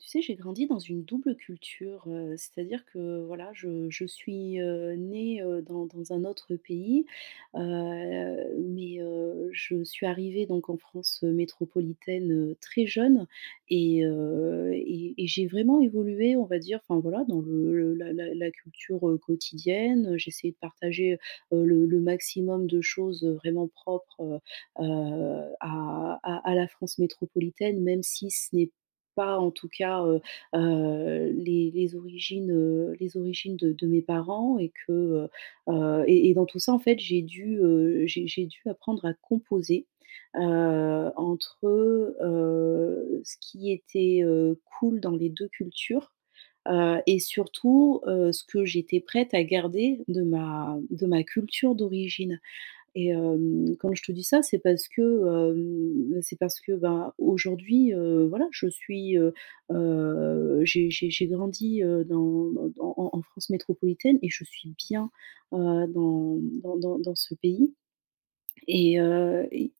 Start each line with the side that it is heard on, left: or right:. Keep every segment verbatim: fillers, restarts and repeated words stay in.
right: Tu sais, j'ai grandi dans une double culture, heu, c'est-à-dire que voilà, je je suis, heu, née, heu, dans dans un autre pays, heu, mais heu, je suis arrivée donc en France, métropolitaine, heu, très jeune et heu et et j'ai vraiment évolué, on va dire, enfin voilà, dans le le la la la culture, heu, quotidienne. Heu, j'ai essayé de partager, heu, le le maximum de choses, heu, vraiment propres, heu heu, à à à la France métropolitaine, même si ce n'est pas en tout cas, heu heu, les les origines, heu, les origines de de mes parents et que, heu heu et et dans tout ça, en fait, j'ai dû, heu, j'ai j'ai dû apprendre à composer, heu, entre, heu, ce qui était, heu, cool dans les deux cultures, heu et surtout, heu, ce que j'étais prête à garder de ma de ma culture d'origine. Et hem, quand je te dis ça, c'est parce que, hem, c'est parce que, bah, aujourd'hui, heu, voilà, je suis, heu heu, j'ai j'ai j'ai grandi, heu, dans dans en en France métropolitaine et je suis bien, heu, dans dans dans dans ce pays et heu et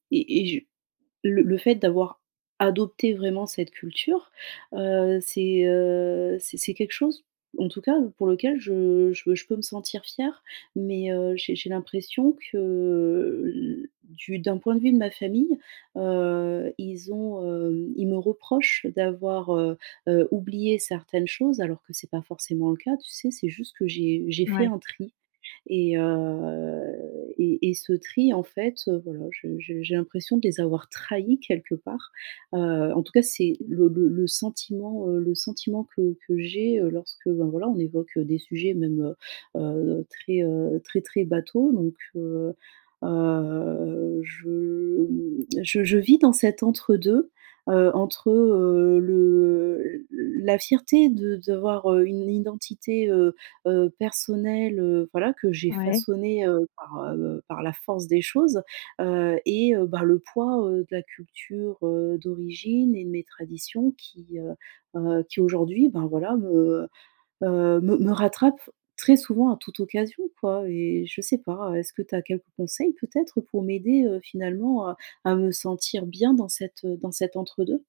right: le le fait d'avoir adopté vraiment cette culture, heu, c'est, heu, c'est c'est quelque chose, en tout cas, pour lequel je je je peux me sentir fière, mais heu, j'ai j'ai l'impression que, heu, du d'un point de vue de ma famille, heu, ils ont, hem, ils me reprochent d'avoir, heu heu, oublié certaines choses alors que c'est pas forcément le cas, tu sais? C'est juste que j'ai j'ai fait
left: Ouais,
right: un tri. Et, heu et et ce tri, en fait, heu, voilà, je je j'ai l'impression de les avoir trahis quelque part. Heu, en tout cas, c'est le le le sentiment, heu, le sentiment que que j'ai, heu, lorsque, ben, voilà, on évoque des sujets même, heu heu, très, heu, très, très bateaux. Donc heu heu, je, mmh, je je vis dans cet entre-deux, heu, entre, heu, le la fierté de d'avoir, heu, une identité, heu heu, personnel, heu, voilà, que j'ai
left: ouais.
right: façonné, heu, par, heu, par la force des choses, heu et heu, bah, le poids, heu, de la culture, heu, d'origine et de mes traditions qui, heu heu, qui aujourd'hui, ben, voilà, me, heu, me me rattrapent très souvent à toute occasion, quoi. Et je sais pas, est-ce que tu as quelques conseils peut-être pour m'aider, heu, finalement à à me sentir bien dans cette, dans cet entre deux?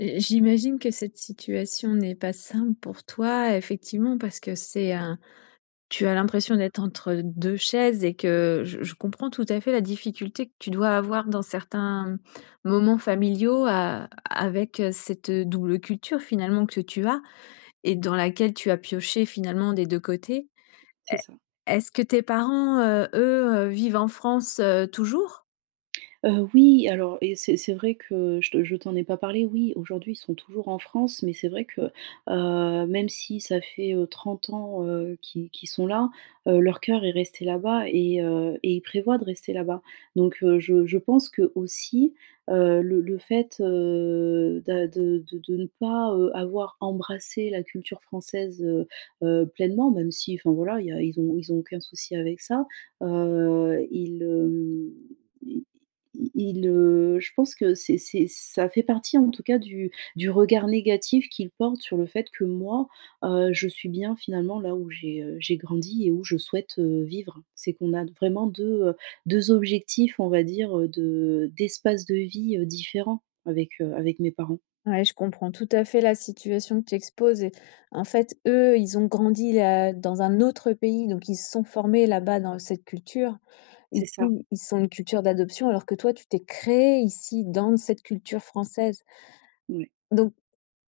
left: Heu, j'imagine que cette situation n'est pas simple pour toi, effectivement, parce que c'est un tu as l'impression d'être entre deux chaises et que je je comprends tout à fait la difficulté que tu dois avoir dans certains moments familiaux a avec, heu, cette double culture finalement que tu as et dans laquelle tu as pioché finalement des deux côtés.
right: C'est
left: Est
right: ça.
left: Est-ce que tes parents, heu, eux, heu, vivent en France, heu, toujours?
right: Heu, oui, alors. Et c'est c'est vrai que je te je t'en ai pas parlé, oui, aujourd'hui, ils sont toujours en France, mais c'est vrai que, heu, même si ça fait, heu, trente ans, heu, qu'ils qu'ils sont là, heu, leur cœur est resté là-bas et heu et ils prévoient de rester là-bas. Donc heu, je je pense qu'aussi, heu, le le fait, heu, d'a de de de ne pas, heu, avoir embrassé la culture française, heu heu, pleinement, même si, enfin voilà, il y a ils ont ils ont aucun souci avec ça, heu, ils, hem, il, heu, je pense que c'est c'est ça fait partie en tout cas du du regard négatif qu'il porte sur le fait que moi, heu, je suis bien finalement là où j'ai, heu, j'ai grandi et où je souhaite, heu, vivre. C'est qu'on a vraiment deux heu, deux objectifs, on va dire, heu, de d'espace de vie, heu, différents avec, heu, avec mes parents.
left: Ouais, je comprends tout à fait la situation que tu exposes et en fait, eux, ils ont grandi là, dans un autre pays, donc ils se sont formés là-bas dans cette culture.
right: C'est
left: Ici,
right: ça,
left: ils sont une culture d'adoption, alors que toi, tu t'es créé ici dans cette culture française.
right: ouais,
left: Donc,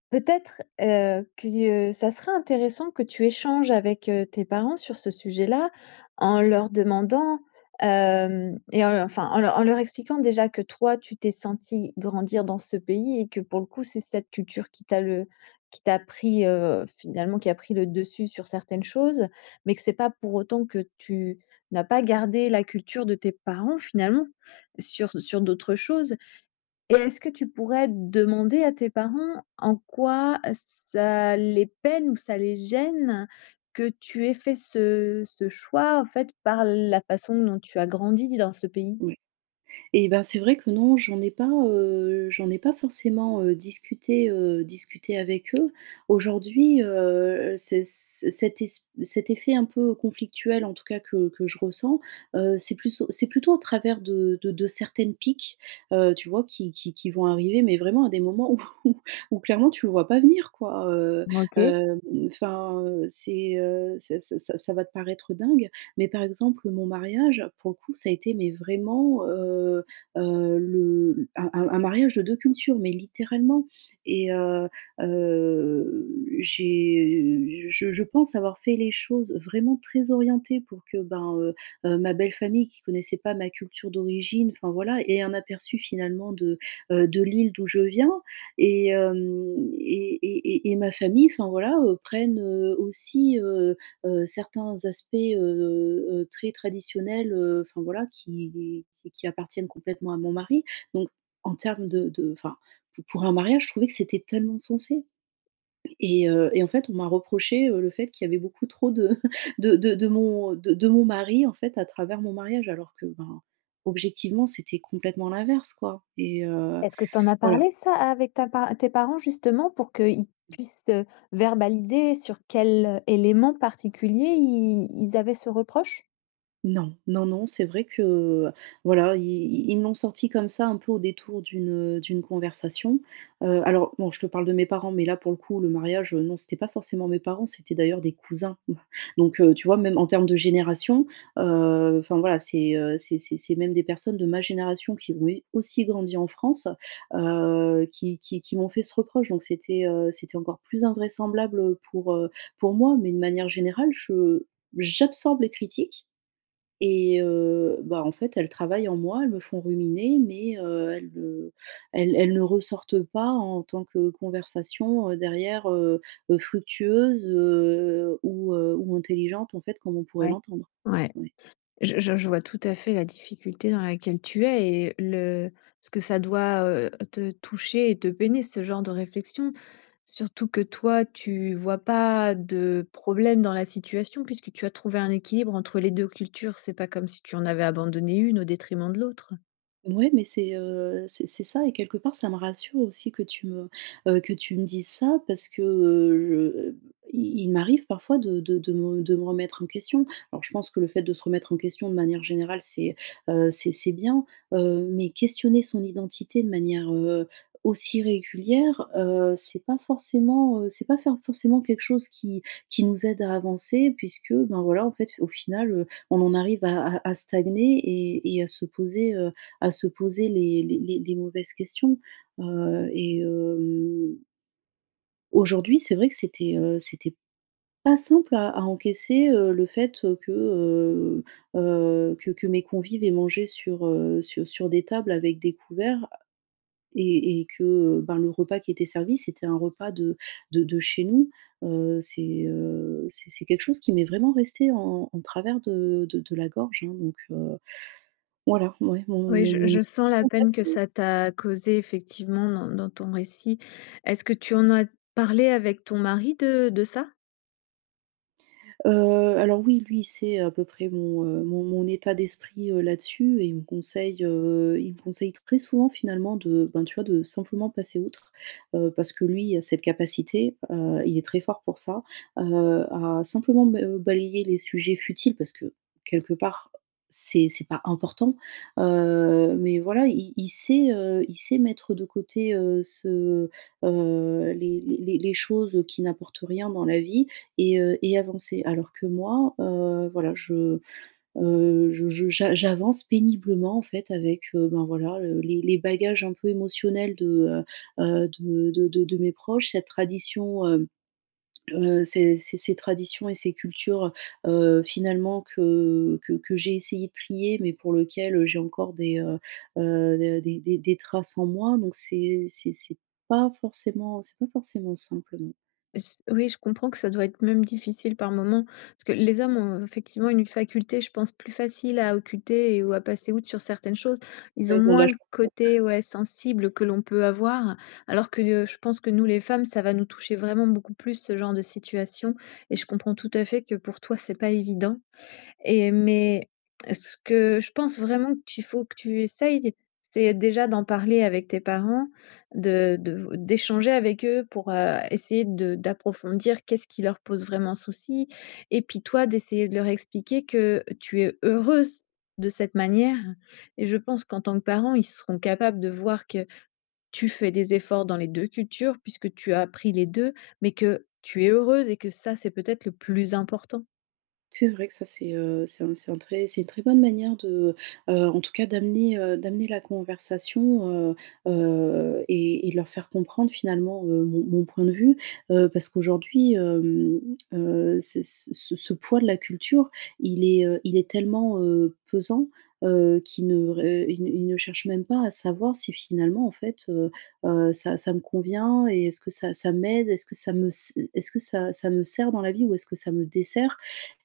left: peut-être, heu, que euh, ça serait intéressant que tu échanges avec, heu, tes parents sur ce sujet-là, en leur demandant, hem et en enfin, en leur en leur expliquant déjà que toi, tu t'es senti grandir dans ce pays et que pour le coup, c'est cette culture qui t'a le qui t'a pris, heu, finalement qui a pris le dessus sur certaines choses, mais que c'est pas pour autant que tu n'as pas gardé la culture de tes parents finalement, sur sur d'autres choses. Et est-ce que tu pourrais demander à tes parents en quoi ça les peine ou ça les gêne que tu aies fait ce ce choix, en fait, par la façon dont tu as grandi dans ce pays?
right: ouais. Et ben, c'est vrai que non, j'en ai pas, heu, j'en ai pas forcément, heu, discuté, heu, discuté avec eux. Aujourd'hui, heu, c'est c cet es cet effet un peu conflictuel, en tout cas que que je ressens, heu, c'est plus c'est plutôt au travers de de de certaines piques, heu, tu vois, qui qui qui vont arriver, mais vraiment à des moments où où clairement tu le vois pas venir, quoi, heu,
left: OK.
right: hem, enfin, c'est, heu, ça ça ça ça va te paraître dingue, mais par exemple, mon mariage, pour le coup, ça a été mais vraiment, heu heu, le un un un mariage de deux cultures, mais littéralement. et heu heu, j'ai je je pense avoir fait les choses vraiment très orientées pour que, ben, heu heu, ma belle famille qui connaissait pas ma culture d'origine, enfin voilà, ait un aperçu finalement de, heu, de l'île d'où je viens et hem et et et et ma famille, enfin voilà, heu, prenne, heu, aussi, euh, heu, certains aspects, heu heu, très traditionnels, heu, enfin voilà, qui qui qui appartiennent complètement à mon mari. Donc en termes de de enfin, pou pour un mariage, je trouvais que c'était tellement sensé. et heu et en fait, on m'a reproché, heu, le fait qu'il y avait beaucoup trop de de de de mon de de mon mari, en fait, à travers mon mariage alors que, ben, objectivement, c'était complètement l'inverse, quoi. Et heu,
left: Est-ce que tu en as
right: voilà.
left: parlé ça avec ta par tes parents justement pour qu'ils puissent, heu, verbaliser sur quel euh, élément particulier i ils avaient ce reproche?
right: Non, non, non, c'est vrai que, voilà, i i ils me l'ont sorti comme ça, un peu au détour d'une, d'une conversation. Heu, alors bon, je te parle de mes parents, mais là, pour le coup, le mariage, heu, non, c'était pas forcément mes parents, c'était d'ailleurs des cousins. Donc heu, tu vois, même en termes de génération, heu, enfin voilà, c'est, heu, c'est c'est c'est même des personnes de ma génération qui ont eu aussi grandi en France, heu, qui qui qui m'ont fait ce reproche. Donc c'était, heu, c'était encore plus invraisemblable, pour, heu, pour moi, mais de manière générale, je j'absorbe les critiques, et heu, bah, en fait, elles travaillent en moi, elles me font ruminer, mais heu, elles, heu, elles elles ne ressortent pas en tant que conversation, heu, derrière, heu heu, fructueuse, heu, ou heu, ou intelligente, en fait, comme on pourrait
left: Ouais.
right: l'entendre.
left: Ouais.
right: Ouais.
left: Je je je vois tout à fait la difficulté dans laquelle tu es et le ce que ça doit, heu, te toucher et te peiner ce genre de réflexion. Surtout que toi, tu vois pas de problème dans la situation puisque tu as trouvé un équilibre entre les deux cultures. C'est pas comme si tu en avais abandonné une au détriment de l'autre.
right: Ouais, mais c'est, heu, c'est c'est ça et quelque part, ça me rassure aussi que tu me, heu, que tu me dises ça parce que, heu, je il il m'arrive parfois de de de me de me remettre en question. Alors je pense que le fait de se remettre en question de manière générale, c'est, heu, c'est c'est bien, heu, mais questionner son identité de manière, heu, aussi régulière, heu, c'est pas forcément, heu, c'est pas faire forcément quelque chose qui qui nous aide à avancer puisque, ben, voilà, en fait, au final, heu, on en arrive à à à stagner et et à se poser, à se poser les les les les mauvaises questions, heu et hem, aujourd'hui, c'est vrai que c'était, heu, c'était pas simple à à encaisser, heu, le fait que, heu heu, que que mes convives aient mangé sur, heu, sur sur des tables avec des couverts et et que, ben, le repas qui était servi, c'était un repas de de de chez nous. Heu, c'est, heu, c'est c'est quelque chose qui m'est vraiment resté en en travers de de de la gorge, hein, donc heu, voilà, ouais, mon
left: Oui,
right: mon
left: je
right: mon
left: je
right: identité,
left: sens la
right: en
left: peine que
right: fait.
left: ça t'a causé effectivement dans dans ton récit. Est-ce que tu en as parlé avec ton mari de de ça?
right: Heu, alors oui, lui, c'est à peu près mon, heu, mon mon état d'esprit, heu, là-dessus et il me conseille, heu, il me conseille très souvent finalement de, ben, tu vois, de simplement passer outre, heu, parce que lui a cette capacité, heu, il est très fort pour ça, heu, à simplement ba heu, balayer les sujets futiles parce que quelque part, c'est c'est pas important, heu, mais voilà, il il sait, heu, il sait mettre de côté, heu, ce, heu, les les les les choses qui n'apportent rien dans la vie et heu et avancer. Alors que moi, heu, voilà, je, heu, je je j'a j'avance péniblement en fait avec, heu, ben, voilà, heu, les les bagages un peu émotionnels de, heu heu, de de de de mes proches, cette tradition, heu heu, ces ces ces traditions et ces cultures, heu, finalement que que que j'ai essayé de trier, mais pour lequel, j'ai encore des, heu heu, des des des des traces en moi. Donc c'est c'est c'est pas forcément. C'est pas forcément simple, non.
left: S Oui, je comprends que ça doit être même difficile par moment, parce que les hommes ont effectivement une faculté, je pense, plus facile à occulter et ou à passer outre sur certaines choses. Ils ont
right: Ouais, ils ont de
left: moins
right: la
left: le
right: chance.
left: côté, ouais, sensible que l'on peut avoir, alors que, heu, je pense que nous les femmes, ça va nous toucher vraiment beaucoup plus ce genre de situation et je comprends tout à fait que pour toi, c'est pas évident. Et mais ce que je pense vraiment qu'il faut que tu essayes, c'est déjà d'en parler avec tes parents, de de d'échanger avec eux pour, heu, essayer de d'approfondir qu'est-ce qui leur pose vraiment souci et puis toi d'essayer de leur expliquer que tu es heureuse de cette manière et je pense qu'en tant que parent, ils seront capables de voir que tu fais des efforts dans les deux cultures puisque tu as appris les deux, mais que tu es heureuse et que ça, c'est peut-être le plus important.
right: C'est vrai que ça c'est, heu, c'est un c'est un très c'est une très bonne manière de, heu, en tout cas d'amener, heu, d'amener la conversation, heu heu et et de leur faire comprendre finalement, heu, mon mon point de vue. Heu, parce qu'aujourd'hui, hem, heu, c'est ce ce ce poids de la culture, il est, heu, il est tellement, heu, pesant, heu, qu'ils ne ré ils ne ils ne cherchent même pas à savoir si finalement en fait, heu heu, ça ça me convient et est-ce que ça ça m'aide? Est-ce que ça me s est-ce que ça ça me sert dans la vie ou est-ce que ça me dessert?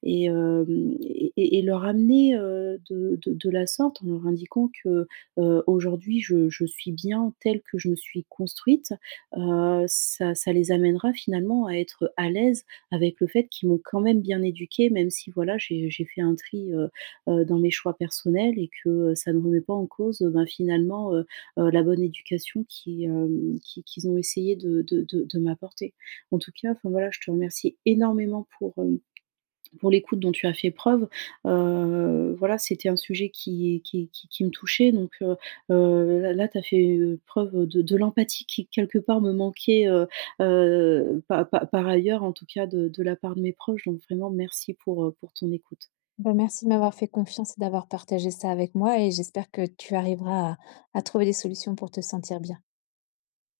right: et, hem et et et leur amener, heu, de de de la sorte, en leur indiquant que, heu, aujourd'hui, je je suis bien telle que je me suis construite, heu, ça ça les amènera finalement à être à l'aise avec le fait qu'ils m'ont quand même bien éduquée, même si voilà, j'ai j'ai fait un tri, heu heu, dans mes choix personnels et que, heu, ça ne remet pas en cause, heu, ben, finalement, heu heu, la bonne éducation qui, hem, qui qu'ils ont essayé de de de de m'apporter. En tout cas, enfin voilà, je te remercie énormément pour, hem pour l'écoute dont tu as fait preuve, heu, voilà, c'était un sujet qui qui qui qui me touchait donc heu heu, là tu as fait, heu, preuve de de l'empathie qui quelque part me manquait, heu heu, pa pa par ailleurs en tout cas de de la part de mes proches donc vraiment merci pour, heu, pour ton écoute.
left: Bah, merci de m'avoir fait confiance et d'avoir partagé ça avec moi et j'espère que tu arriveras à à trouver des solutions pour te sentir bien.